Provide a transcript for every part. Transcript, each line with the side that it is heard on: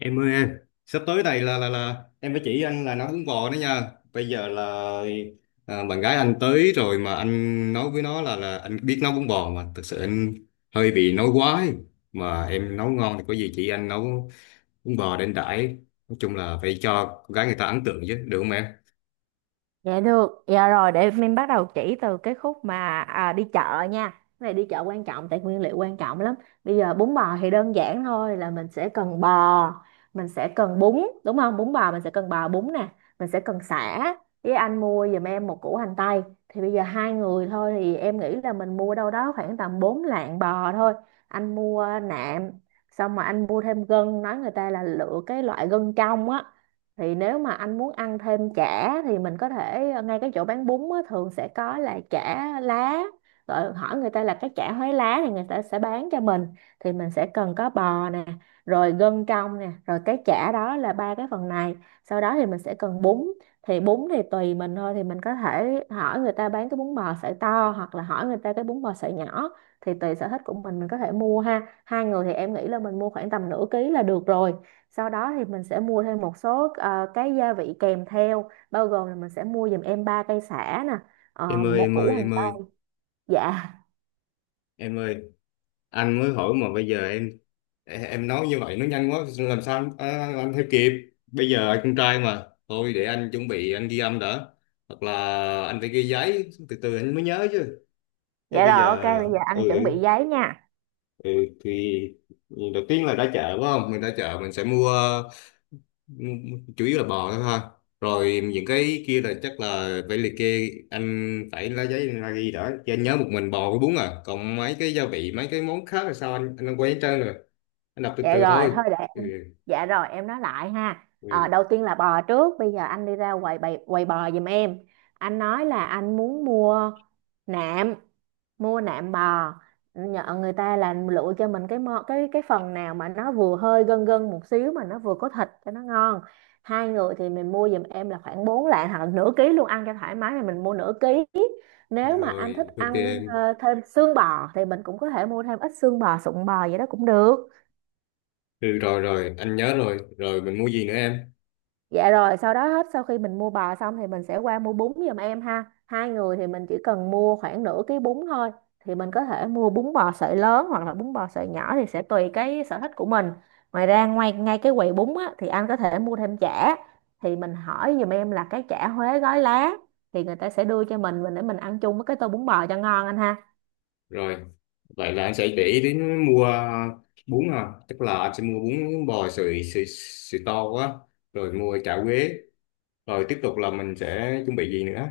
left: Em ơi em, sắp tới này là em phải chỉ anh là nấu bún bò đó nha. Bây giờ là à, Bạn gái anh tới rồi mà anh nói với nó là anh biết nấu bún bò mà thực sự anh hơi bị nói quá ấy. Mà em nấu ngon thì có gì chị anh nấu bún bò để anh đãi. Nói chung là phải cho con gái người ta ấn tượng chứ, được không em?
right: Dạ được, dạ rồi để mình bắt đầu chỉ từ cái khúc đi chợ nha. Cái này đi chợ quan trọng tại nguyên liệu quan trọng lắm. Bây giờ bún bò thì đơn giản thôi là mình sẽ cần bò, mình sẽ cần bún, đúng không? Bún bò mình sẽ cần bò bún nè, mình sẽ cần sả. Với anh mua giùm em một củ hành tây. Thì bây giờ hai người thôi thì em nghĩ là mình mua đâu đó khoảng tầm 4 lạng bò thôi. Anh mua nạm, xong mà anh mua thêm gân, nói người ta là lựa cái loại gân trong á thì nếu mà anh muốn ăn thêm chả thì mình có thể ngay cái chỗ bán bún á, thường sẽ có là chả lá, rồi hỏi người ta là cái chả Huế lá thì người ta sẽ bán cho mình. Thì mình sẽ cần có bò nè, rồi gân trong nè, rồi cái chả đó, là ba cái phần này. Sau đó thì mình sẽ cần bún. Thì bún thì tùy mình thôi, thì mình có thể hỏi người ta bán cái bún bò sợi to hoặc là hỏi người ta cái bún bò sợi nhỏ, thì tùy sở thích của mình. Mình có thể mua ha, hai người thì em nghĩ là mình mua khoảng tầm nửa ký là được rồi. Sau đó thì mình sẽ mua thêm một số cái gia vị kèm theo, bao gồm là mình sẽ mua giùm em 3 cây sả nè,
left: Em ơi
right: một
left: em
right: củ
left: ơi
right: hành
left: em ơi
right: tây. Dạ,
left: em ơi, anh mới hỏi mà bây giờ em nói như vậy nó nhanh quá làm sao anh theo kịp. Bây giờ anh con trai mà thôi để anh chuẩn bị anh ghi âm đã, hoặc là anh phải ghi giấy từ từ anh mới nhớ chứ. Chứ
right: dạ
left: bây
right: rồi, ok,
left: giờ
right: bây giờ anh
left: ừ
right: chuẩn bị
left: ừ
right: giấy nha.
left: ừ, thì đầu tiên là ra chợ phải không, mình ra chợ mình sẽ mua chủ yếu là bò thôi ha. Rồi những cái kia là chắc là phải liệt kê, anh phải lấy giấy ra ghi đã chứ, anh nhớ một mình bò với bún à, còn mấy cái gia vị mấy cái món khác là sao, anh quay hết trơn rồi. Anh đọc từ
right: Dạ
left: từ
right: rồi,
left: thôi.
right: thôi để
left: ừ.
right: em.
left: ừ.
right: Dạ rồi, em nói lại ha.
left: Ừ,
right: Ờ, đầu tiên là bò trước, bây giờ anh đi ra quầy bò giùm em. Anh nói là anh muốn nạm mua nạm bò, nhờ người ta là lựa cho mình cái mô, cái phần nào mà nó vừa hơi gân gân một xíu mà nó vừa có thịt cho nó ngon. Hai người thì mình mua giùm em là khoảng 4 lạng hoặc là nửa ký luôn, ăn cho thoải mái thì mình mua nửa ký. Nếu mà anh thích
left: rồi, ok
right: ăn
left: em.
right: thêm xương bò thì mình cũng có thể mua thêm ít xương bò, sụn bò vậy đó cũng được.
left: Ừ, rồi, rồi, anh nhớ rồi. Rồi, mình mua gì nữa em?
right: Dạ rồi, sau đó hết, sau khi mình mua bò xong thì mình sẽ qua mua bún giùm em ha. Hai người thì mình chỉ cần mua khoảng nửa ký bún thôi. Thì mình có thể mua bún bò sợi lớn hoặc là bún bò sợi nhỏ, thì sẽ tùy cái sở thích của mình. Ngoài ra ngoài Ngay cái quầy bún á, thì anh có thể mua thêm chả. Thì mình hỏi giùm em là cái chả Huế gói lá, thì người ta sẽ đưa cho mình để mình ăn chung với cái tô bún bò cho ngon anh ha.
left: Rồi, vậy là anh sẽ để ý đến mua bún à. Tức là anh sẽ mua bún bò sợi to quá. Rồi mua chả quế. Rồi tiếp tục là mình sẽ chuẩn bị gì nữa?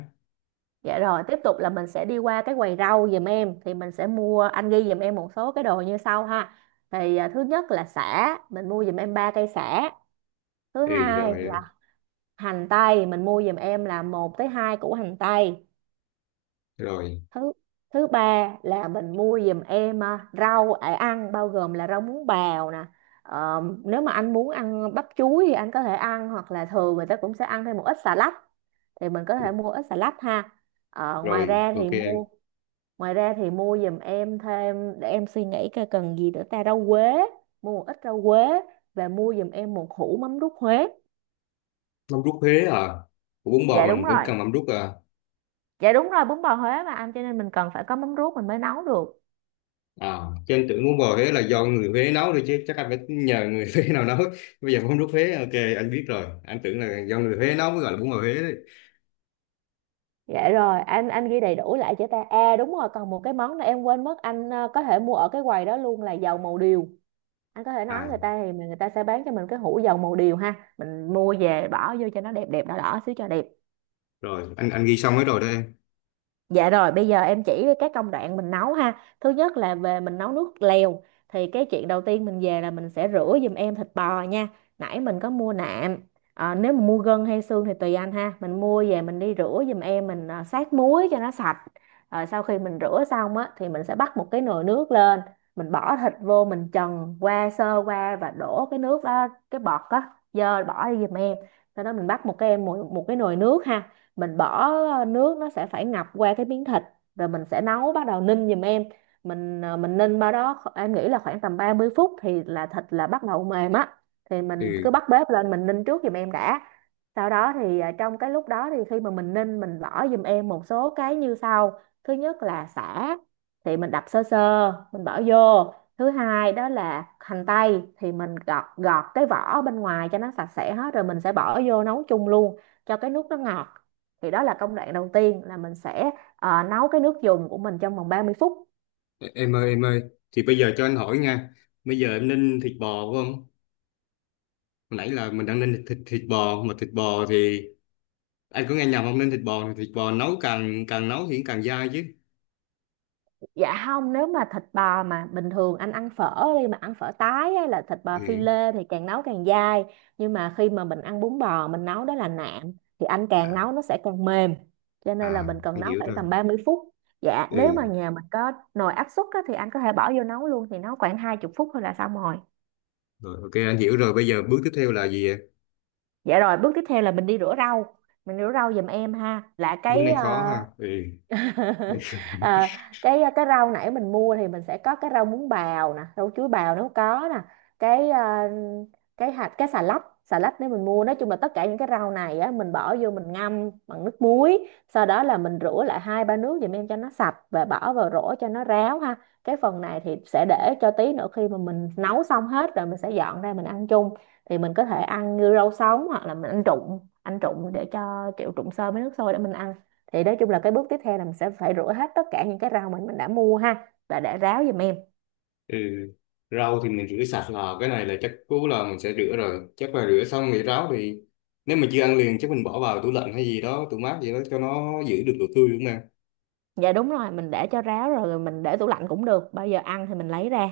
right: Dạ rồi, tiếp tục là mình sẽ đi qua cái quầy rau giùm em, thì mình sẽ mua, anh ghi giùm em một số cái đồ như sau ha. Thì à, thứ nhất là sả, mình mua giùm em ba cây sả. Thứ
left: Ừ,
right: hai là hành tây, mình mua giùm em là một tới hai củ hành tây.
left: rồi,
right: Thứ thứ ba là mình mua giùm em à, rau để ăn, bao gồm là rau muống bào nè. Ờ, nếu mà anh muốn ăn bắp chuối thì anh có thể ăn, hoặc là thường người ta cũng sẽ ăn thêm một ít xà lách, thì mình có thể mua ít xà lách ha. Ờ, ngoài
left: rồi,
right: ra
left: ok
right: thì
left: em.
right: mua Ngoài ra thì mua giùm em thêm, để em suy nghĩ coi cần gì nữa ta, rau quế, mua một ít rau quế, và mua giùm em một hũ mắm ruốc Huế.
left: Mắm rút Huế à. Của bún bò
right: Dạ đúng
left: mình vẫn
right: rồi.
left: cần mắm rút à.
right: Dạ đúng rồi, bún bò Huế mà anh, cho nên mình cần phải có mắm ruốc mình mới nấu được.
left: À, cho anh tưởng muốn bò Huế là do người Huế nấu thôi, chứ chắc anh phải nhờ người Huế nào nấu. Bây giờ không rút Huế, ok, anh biết rồi, anh tưởng là do người Huế nấu mới gọi là bún bò Huế đấy.
right: Dạ rồi, anh ghi đầy đủ lại cho ta. À đúng rồi, còn một cái món nữa em quên mất, anh có thể mua ở cái quầy đó luôn, là dầu màu điều. Anh có thể nói
left: à
right: người ta thì người ta sẽ bán cho mình cái hũ dầu màu điều ha. Mình mua về bỏ vô cho nó đẹp, đẹp đỏ đỏ xíu cho đẹp.
left: rồi, anh ghi xong hết rồi đó em.
right: Dạ rồi, bây giờ em chỉ các công đoạn mình nấu ha. Thứ nhất là về mình nấu nước lèo. Thì cái chuyện đầu tiên mình về là mình sẽ rửa giùm em thịt bò nha. Nãy mình có mua nạm. Ờ, nếu mà mua gân hay xương thì tùy anh ha. Mình mua về mình đi rửa giùm em, mình sát muối cho nó sạch. Rồi sau khi mình rửa xong á, thì mình sẽ bắt một cái nồi nước lên. Mình bỏ thịt vô, mình trần qua sơ qua và đổ cái nước đó, cái bọt á, dơ, bỏ đi giùm em. Sau đó mình bắt một cái em một cái nồi nước ha, mình bỏ nước nó sẽ phải ngập qua cái miếng thịt, rồi mình sẽ nấu, bắt đầu ninh giùm em. Mình mình ninh em nghĩ là khoảng tầm 30 phút thì là thịt là bắt đầu mềm á, thì
left: ừ
right: mình cứ bắt bếp lên mình ninh trước giùm em đã. Sau đó thì trong cái lúc đó, thì khi mà mình ninh, mình bỏ giùm em một số cái như sau. Thứ nhất là sả, thì mình đập sơ sơ mình bỏ vô. Thứ hai đó là hành tây, thì mình gọt, gọt cái vỏ bên ngoài cho nó sạch sẽ hết rồi mình sẽ bỏ vô nấu chung luôn cho cái nước nó ngọt. Thì đó là công đoạn đầu tiên, là mình sẽ nấu cái nước dùng của mình trong vòng 30 phút.
left: e, em ơi em ơi thì bây giờ cho anh hỏi nha, bây giờ em ninh thịt bò phải không? Hồi nãy là mình đang ninh thịt thịt bò, mà thịt bò thì anh có nghe nhầm không, ninh thịt bò thì thịt bò nấu càng càng nấu thì càng dai chứ.
right: Dạ không, nếu mà thịt bò mà bình thường anh ăn phở, đi mà ăn phở tái hay là thịt bò phi
left: Ừ,
right: lê thì càng nấu càng dai. Nhưng mà khi mà mình ăn bún bò mình nấu đó là nạm, thì anh càng
left: à,
right: nấu nó sẽ càng mềm. Cho nên là
left: à,
right: mình cần
left: anh
right: nấu
left: hiểu
right: khoảng
left: rồi.
right: tầm 30 phút. Dạ, nếu mà
left: Ừ,
right: nhà mình có nồi áp suất á, thì anh có thể bỏ vô nấu luôn thì nấu khoảng 20 phút thôi là xong rồi.
left: rồi, ok anh hiểu rồi, bây giờ bước tiếp theo là gì ạ?
right: Dạ rồi, bước tiếp theo là mình đi rửa rau. Mình rửa rau giùm em ha.
left: Bước này khó ha. Ừ.
right: À, cái rau nãy mình mua, thì mình sẽ có cái rau muống bào nè, rau chuối bào nếu có nè, cái à, cái xà lách, nếu mình mua, nói chung là tất cả những cái rau này á, mình bỏ vô mình ngâm bằng nước muối, sau đó là mình rửa lại hai ba nước giùm em cho nó sạch và bỏ vào rổ cho nó ráo ha. Cái phần này thì sẽ để cho tí nữa, khi mà mình nấu xong hết rồi mình sẽ dọn ra mình ăn chung. Thì mình có thể ăn như rau sống, hoặc là mình ăn trụng, ăn trụng để cho kiểu trụng sơ với nước sôi để mình ăn. Thì nói chung là cái bước tiếp theo là mình sẽ phải rửa hết tất cả những cái rau mình đã mua ha, và để ráo giùm em.
left: Ừ. Rau thì mình rửa sạch, là cái này là chắc cú là mình sẽ rửa, rồi chắc là rửa xong thì ráo, thì nếu mà chưa ăn liền chắc mình bỏ vào tủ lạnh hay gì đó, tủ mát gì đó cho nó giữ được độ tươi, đúng không em?
right: Dạ đúng rồi, mình để cho ráo rồi mình để tủ lạnh cũng được, bao giờ ăn thì mình lấy ra.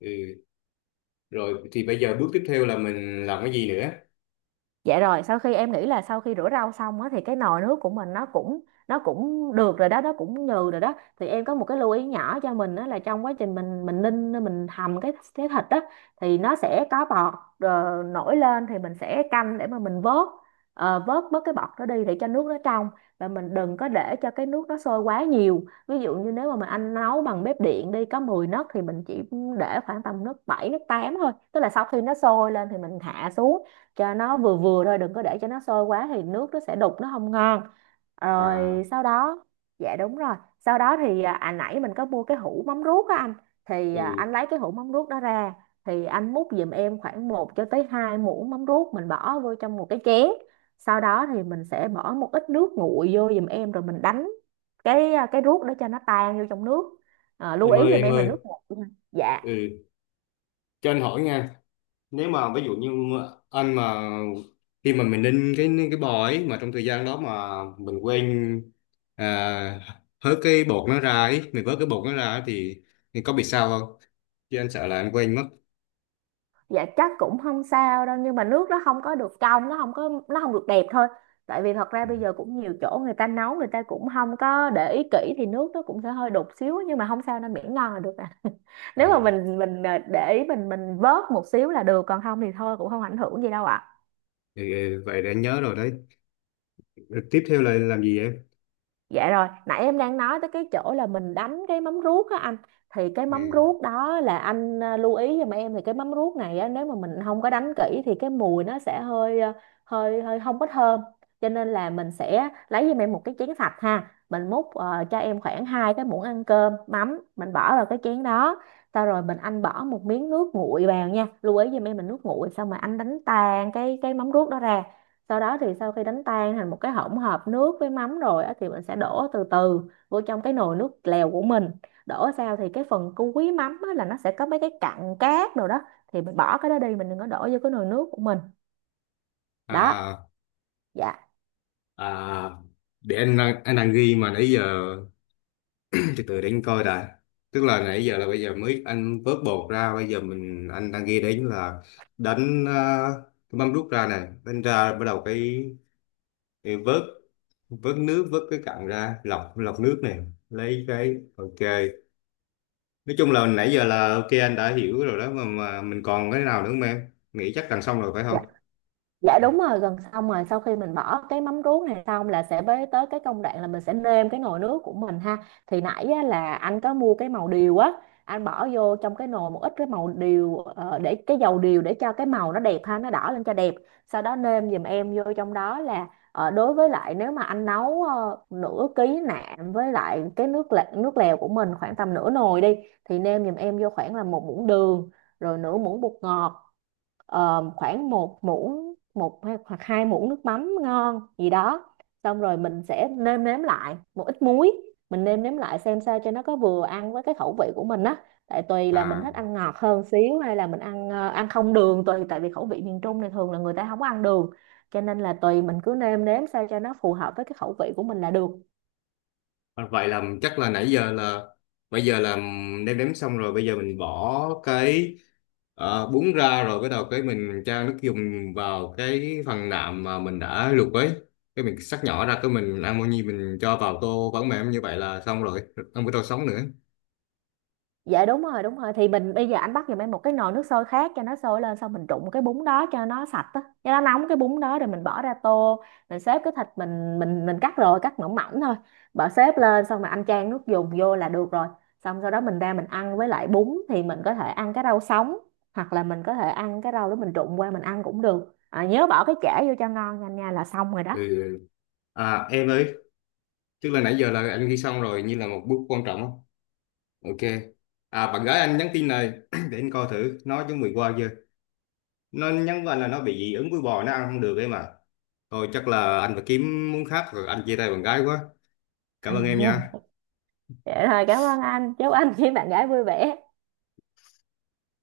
left: Ừ. Rồi thì bây giờ bước tiếp theo là mình làm cái gì nữa?
right: Dạ rồi, sau khi em nghĩ là sau khi rửa rau xong á, thì cái nồi nước của mình nó cũng được rồi đó, nó cũng nhừ rồi đó. Thì em có một cái lưu ý nhỏ cho mình, đó là trong quá trình mình ninh mình hầm cái thịt á, thì nó sẽ có bọt nổi lên, thì mình sẽ canh để mà mình vớt vớt bớt cái bọt đó đi để cho nước nó trong. Và mình đừng có để cho cái nước nó sôi quá nhiều. Ví dụ như nếu mà mình ăn nấu bằng bếp điện đi, có 10 nấc thì mình chỉ để khoảng tầm nấc 7 nấc 8 thôi. Tức là sau khi nó sôi lên thì mình hạ xuống cho nó vừa vừa thôi, đừng có để cho nó sôi quá thì nước nó sẽ đục, nó không ngon. Rồi
left: à
right: sau đó, dạ, đúng rồi, sau đó thì nãy mình có mua cái hũ mắm ruốc á anh, thì
left: ừ.
right: anh lấy cái hũ mắm ruốc đó ra, thì anh múc giùm em khoảng một cho tới 2 muỗng mắm ruốc, mình bỏ vô trong một cái chén. Sau đó thì mình sẽ bỏ một ít nước nguội vô giùm em, rồi mình đánh cái cái ruốc để cho nó tan vô trong nước. À, lưu
left: em
right: ý
left: ơi
right: giùm
left: em
right: em là
left: ơi
right: nước nguội nha. Dạ,
left: ừ, cho anh hỏi nha, nếu mà ví dụ như anh mà khi mà mình ninh cái bò ấy mà trong thời gian đó mà mình quên à, hớt cái bột nó ra ấy, mình vớt cái bột nó ra ấy, thì có bị sao không, chứ anh sợ là anh quên mất.
right: dạ chắc cũng không sao đâu, nhưng mà nước nó không có được trong, nó không có, nó không được đẹp thôi. Tại vì thật ra
left: Ừ.
right: bây giờ cũng nhiều chỗ người ta nấu, người ta cũng không có để ý kỹ thì nước nó cũng sẽ hơi đục xíu, nhưng mà không sao, nên miễn ngon là được à.
left: Ừ,
right: Nếu mà mình để ý, mình vớt một xíu là được, còn không thì thôi cũng không ảnh hưởng gì đâu ạ.
left: ừ, vậy để anh nhớ rồi đấy. Ừ, tiếp theo là làm gì em?
right: Dạ rồi, nãy em đang nói tới cái chỗ là mình đánh cái móng ruốc á anh. Thì cái móng
left: ừ.
right: ruốc đó là anh, lưu ý giùm em. Thì cái móng ruốc này á, nếu mà mình không có đánh kỹ thì cái mùi nó sẽ hơi, hơi hơi không có thơm. Cho nên là mình sẽ lấy giùm em một cái chén sạch ha. Mình múc cho em khoảng hai cái muỗng ăn cơm mắm, mình bỏ vào cái chén đó. Sau rồi anh bỏ một miếng nước nguội vào nha. Lưu ý giùm em mình nước nguội. Xong mà anh đánh tan cái móng ruốc đó ra. Sau đó thì sau khi đánh tan thành một cái hỗn hợp nước với mắm rồi á, thì mình sẽ đổ từ từ vô trong cái nồi nước lèo của mình. Đổ sao thì cái phần cuối mắm á, là nó sẽ có mấy cái cặn cát rồi đó, thì mình bỏ cái đó đi, mình đừng có đổ vô cái nồi nước của mình. Đó,
left: à
right: dạ.
left: à để anh đang ghi mà nãy giờ, từ từ để anh coi đã. Tức là nãy giờ là bây giờ mới anh vớt bột ra, bây giờ anh đang ghi đến là đánh cái mâm đút ra này đánh ra, bắt đầu cái vớt vớt nước, vớt cái cặn ra, lọc lọc nước này lấy cái, ok. Nói chung là nãy giờ là ok, anh đã hiểu rồi đó, mà mình còn cái nào nữa không, em nghĩ chắc gần xong rồi phải không?
right: Dạ đúng rồi, gần xong rồi, sau khi mình bỏ cái mắm ruốc này xong là sẽ bế tới cái công đoạn là mình sẽ nêm cái nồi nước của mình ha. Thì nãy á, là anh có mua cái màu điều á, anh bỏ vô trong cái nồi một ít cái màu điều, để cái dầu điều để cho cái màu nó đẹp ha, nó đỏ lên cho đẹp. Sau đó nêm giùm em vô trong đó là đối với lại nếu mà anh nấu nửa ký nạm với lại cái nước lè, nước lèo của mình khoảng tầm nửa nồi đi, thì nêm giùm em vô khoảng là một muỗng đường, rồi nửa muỗng bột ngọt, khoảng một muỗng một hay- hoặc hai muỗng nước mắm ngon gì đó, xong rồi mình sẽ nêm nếm lại một ít muối. Mình nêm nếm lại xem sao cho nó có vừa ăn với cái khẩu vị của mình á. Tại tùy là mình
left: À.
right: thích ăn ngọt hơn xíu, hay là mình ăn ăn không đường, tùy, tại vì khẩu vị miền Trung này thường là người ta không có ăn đường, cho nên là tùy mình cứ nêm nếm sao cho nó phù hợp với cái khẩu vị của mình là được.
left: À, vậy là chắc là nãy giờ là bây giờ là nêm nếm xong rồi, bây giờ mình bỏ cái bún ra rồi bắt đầu cái mình cho nước dùng vào cái phần nạm mà mình đã luộc ấy, cái mình xắt nhỏ ra, cái mình ăn bao nhiêu mình cho vào tô vẫn mềm, như vậy là xong rồi, không có tô sống nữa.
right: Dạ đúng rồi, đúng rồi, thì mình bây giờ anh bắt giùm em một cái nồi nước sôi khác, cho nó sôi lên, xong mình trụng cái bún đó cho nó sạch á, cho nó nóng cái bún đó rồi mình bỏ ra tô. Mình xếp cái thịt mình mình cắt rồi, cắt mỏng mỏng thôi, bỏ xếp lên, xong mà anh chan nước dùng vô là được rồi. Xong sau đó mình ra mình ăn với lại bún, thì mình có thể ăn cái rau sống, hoặc là mình có thể ăn cái rau đó mình trụng qua mình ăn cũng được. À, nhớ bỏ cái chả vô cho ngon nha anh nha, là xong rồi đó.
left: Ừ. À em ơi, tức là nãy giờ là anh ghi xong rồi như là một bước quan trọng không. Ok. À bạn gái anh nhắn tin này để anh coi thử nó chuẩn bị qua chưa. Nó nhắn với anh là nó bị dị ứng với bò, nó ăn không được ấy mà. Thôi chắc là anh phải kiếm món khác rồi, anh chia tay bạn gái quá. Cảm ơn em nha.
right: Vậy thôi, cảm ơn anh, chúc anh với bạn gái vui vẻ.